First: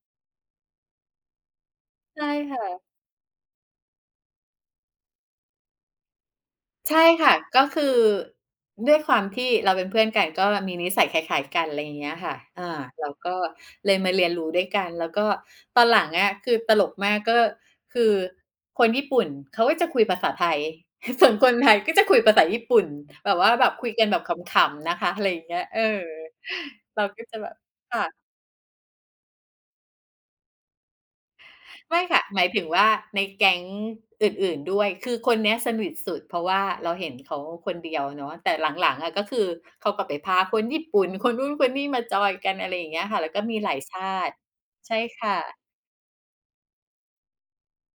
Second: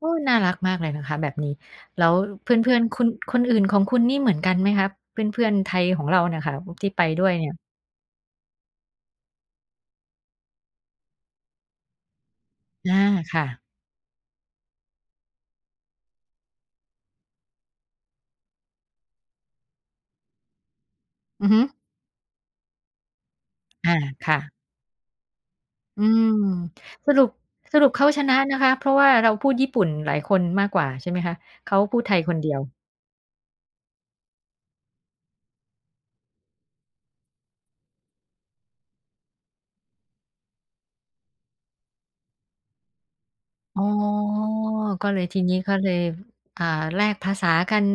โอ้ย! น่ารักมากเลยนะคะแบบนี้ แล้วใช่เพค่ื่ะ อน ๆ คน คนอื่นของคุณนี่เหมือนกันไหมคะ เพื่อน ๆ ไทยของเรานะค่ะ ว ที่ใช่ไปด้คว่ยะ เนี่กย? ็คือ ด้วยความที่เราเป็นเพื่อนกัน ก็มีนิสัยคล้าย ๆ กันอะไรอย่างเงี้ยค่ะ อา อา แล้วก็ค่ะ เลยมาเรียนรู้ด้วยกัน แล้วก็ตอนหลังอคือตลกมาก ก็คือคนญี่ปุ่นเขาก็จะคุยภาษาไทย ฮ ส่วนอืคอนฮึ ไทยก็จะคุยภาษาญี่ปุ่น แบบว่า แบบคุอา ยกันแบบคข่ะ ำ ๆ นะคะ อะไรอย่างเงี้ย เออ อืม เราสกรุ็ป จะแบบ สรุปคเข่าะ ชนะนะคะ เพราะว่าเราพูดญี่ปุ่นหลายคนมากกว่าใช่ไหมคะ เขาไพมู่ดไทคย่ะ คนหมเดายียถึว? งว่าในแก๊งอื่น ๆ ด้วย คือคนเนี้ยสนิทสุด เพราะว่าเราเห็นเขาคนเดียวเนาะ แต่หลัง ๆ อะ ก็คือเขากลับไปพาคนญี่ปุ่นคนนู้น คนนี้ มาจอยกัน อะไรอย่างเงี้ยค่ะ แล้วก็มีหลาอย๋อ ชาติ ใช่ก็เลคย ่ทีนี้ะ ก็เลย อ่า แลกภาษากัน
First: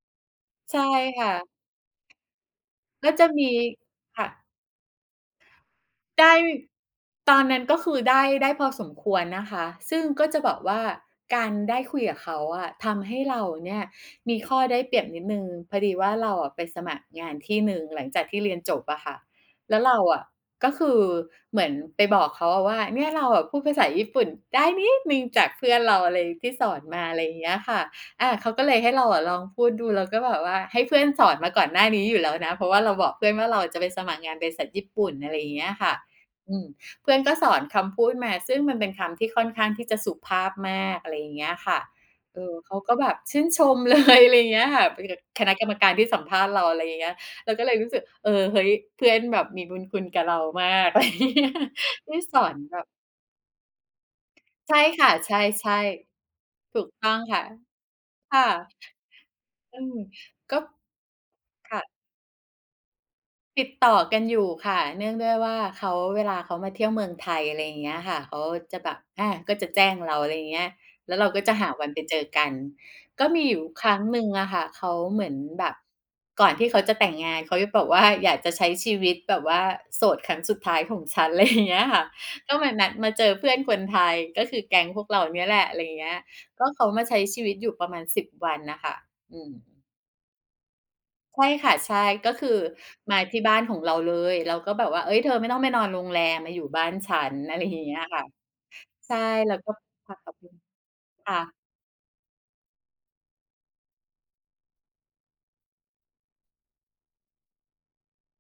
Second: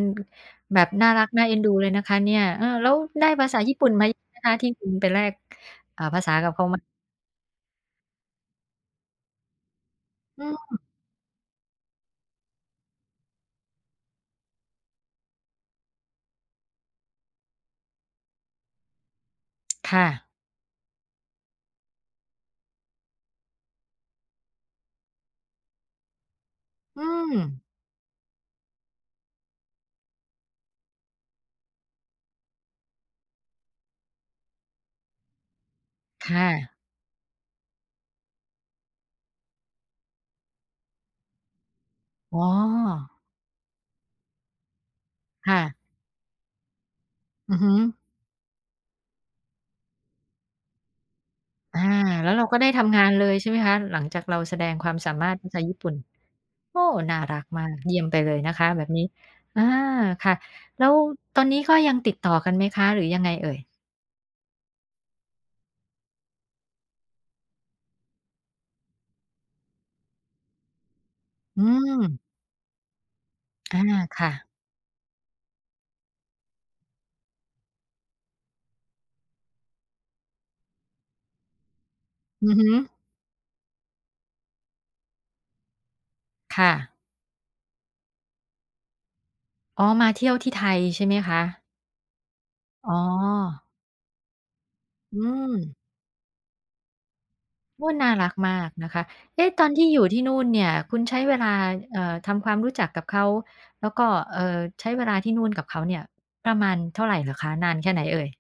ใชแบ่บน่าครั่กะ น่าเอ็นดูเลยนะคะเนี่ย เออ แล้วก็จไดะ้มภี าษาญี่ปุ่นไหมค่นะ ะคะ ที่คุณไปแลก อ่า ภาไดษา้ กับเขา ม ตอนนั้นก็คือได้ ได้พอสมควรนะคะ ซึ่งก็จอะืบอกว่ม าการได้คุยกับเขาอะ ทำให้เราเนี่ยมีข้อได้เปรียบนิดหนึ่ง พอดีว่าเราไปสมัครงานที่หนึ่งหลังจากที่เรียนจบอ่ะค่ะ แล้วเครา่อะ ะก็คือเหมือนไปบอกเขาอะว่า "เนี่ย เราอะพูดภาษาญี่ปุ่นได้นิดหนึ่ง จากเพื่อนเรา อะไร ที่สอนมอืา อะไรเงี้ยม ค่ะ" อา เขาก็เลยให้เราลองพูดดู แล้วก็แบบว่าให้เพื่อนสอนมาก่อนหน้านี้อยู่แล้วนะ เพราะว่าเราบอกเพื่อนว่าเราจะไปสมัครงานบริษัทญี่ปุ่น อะไรอย่างเงี้ยค่ะ ค่อืม ะ เพื่อนก็สอนคำพูดมา ซึ่งมันเป็นคำที่ค่อนข้างที่จะสุภาพมาก อะไรอย่างเงี้ยค่ะ อเอ๋อ เขาก็แบอ บชื่นชม เลย อะไรอย่างเงี้ยค่ะ เป็น ก คคณะ่กระ รมการที่สัมภาษณ์เรา อะไรอย่างเงี้ย เรอาือก็ฮเึ ลยรู้สึก เออ เฮ้ย! เพื่อนแบบมีบุญคุณกับเรามาก อะไรอย่างงี้ อา ที่แล้สวเราอกน็ได้แบทบ ำงานเลย ใช่ไหมคะ หลังจากเราแสดใชง่ความค่สะ ามาใชรถภาษาญี่ ่ปุ่น ๆ โถอู้กโฮ! ต้อน่างรคั่ะ กมาก เยี่ยมไปเลคย่ะ นะคะแบบนี้ อา อืม ค่ะ ก็ แล้วตอนนี้คก็่ะ ยังติดต่อกันไหมคะ หรือยังไงเอ่ติย? ดต่อกันอยู่ค่ะ เนื่องด้วยว่าเขา เวลาเขามาเที่ยวเมืองไทย อะไรอย่างเงี้ยค่ะ เขาจะแบบ อา ก็จะแจ้งเรา อะไรอย่างเงี้ย แล้วเราก็จะอืหาวันไปเจม อกัน ก็มีอยู่อา ครั้งหนคึ่่งะ อะค่ะ เขาเหมือนแบบ ก่อนที่เขาจะแต่งงาน เขาจะแบบว่า "อยากจะใช้ชีวิต แบบว่าโสดครั้งสุดท้ายของฉัน" อะไร อย่างเงี้ยค่ะ อกื็อฮมึ านัด มาเจอเพื่อนคนไทย ก็คือแก๊งพวกเราเนี่ยแหละ อะไรอย่างเงี้ย คก็่เขาะ มาใช้ชีวิตอยู่ประมาณ 10 วันอะค่ะ อือม ๋อ มาเที่ยวที่ไทยใช่ไหมคใช่ะ? ค่ะ ใช่ ก็คืออ๋อ มาที่บ้านของเราเลย เราก็แบบว่า "เฮ้อืย! เธอไม่ต้องไปม นอนโรงแรม มาอยู่บ้านฉัน" อะไรอย่โาอง้! เงี้ยน่าค่ะ รักมากนะคะ ใช่ เอ๊ะ แล้วตอกน็ ที่อยู่ค่ทะ ี่ขนอบู่คนุณ เนี่ย คุณใช้คเว่ลา ะ เอ่อ ทำความรู้จักกับเขา แล้วก็ เอ่อ ใช้เวลาที่นู่นกับเขาเนี่ย ประมาณเท่าไรเหรอคะ นานแค่ไหนเอ่ย?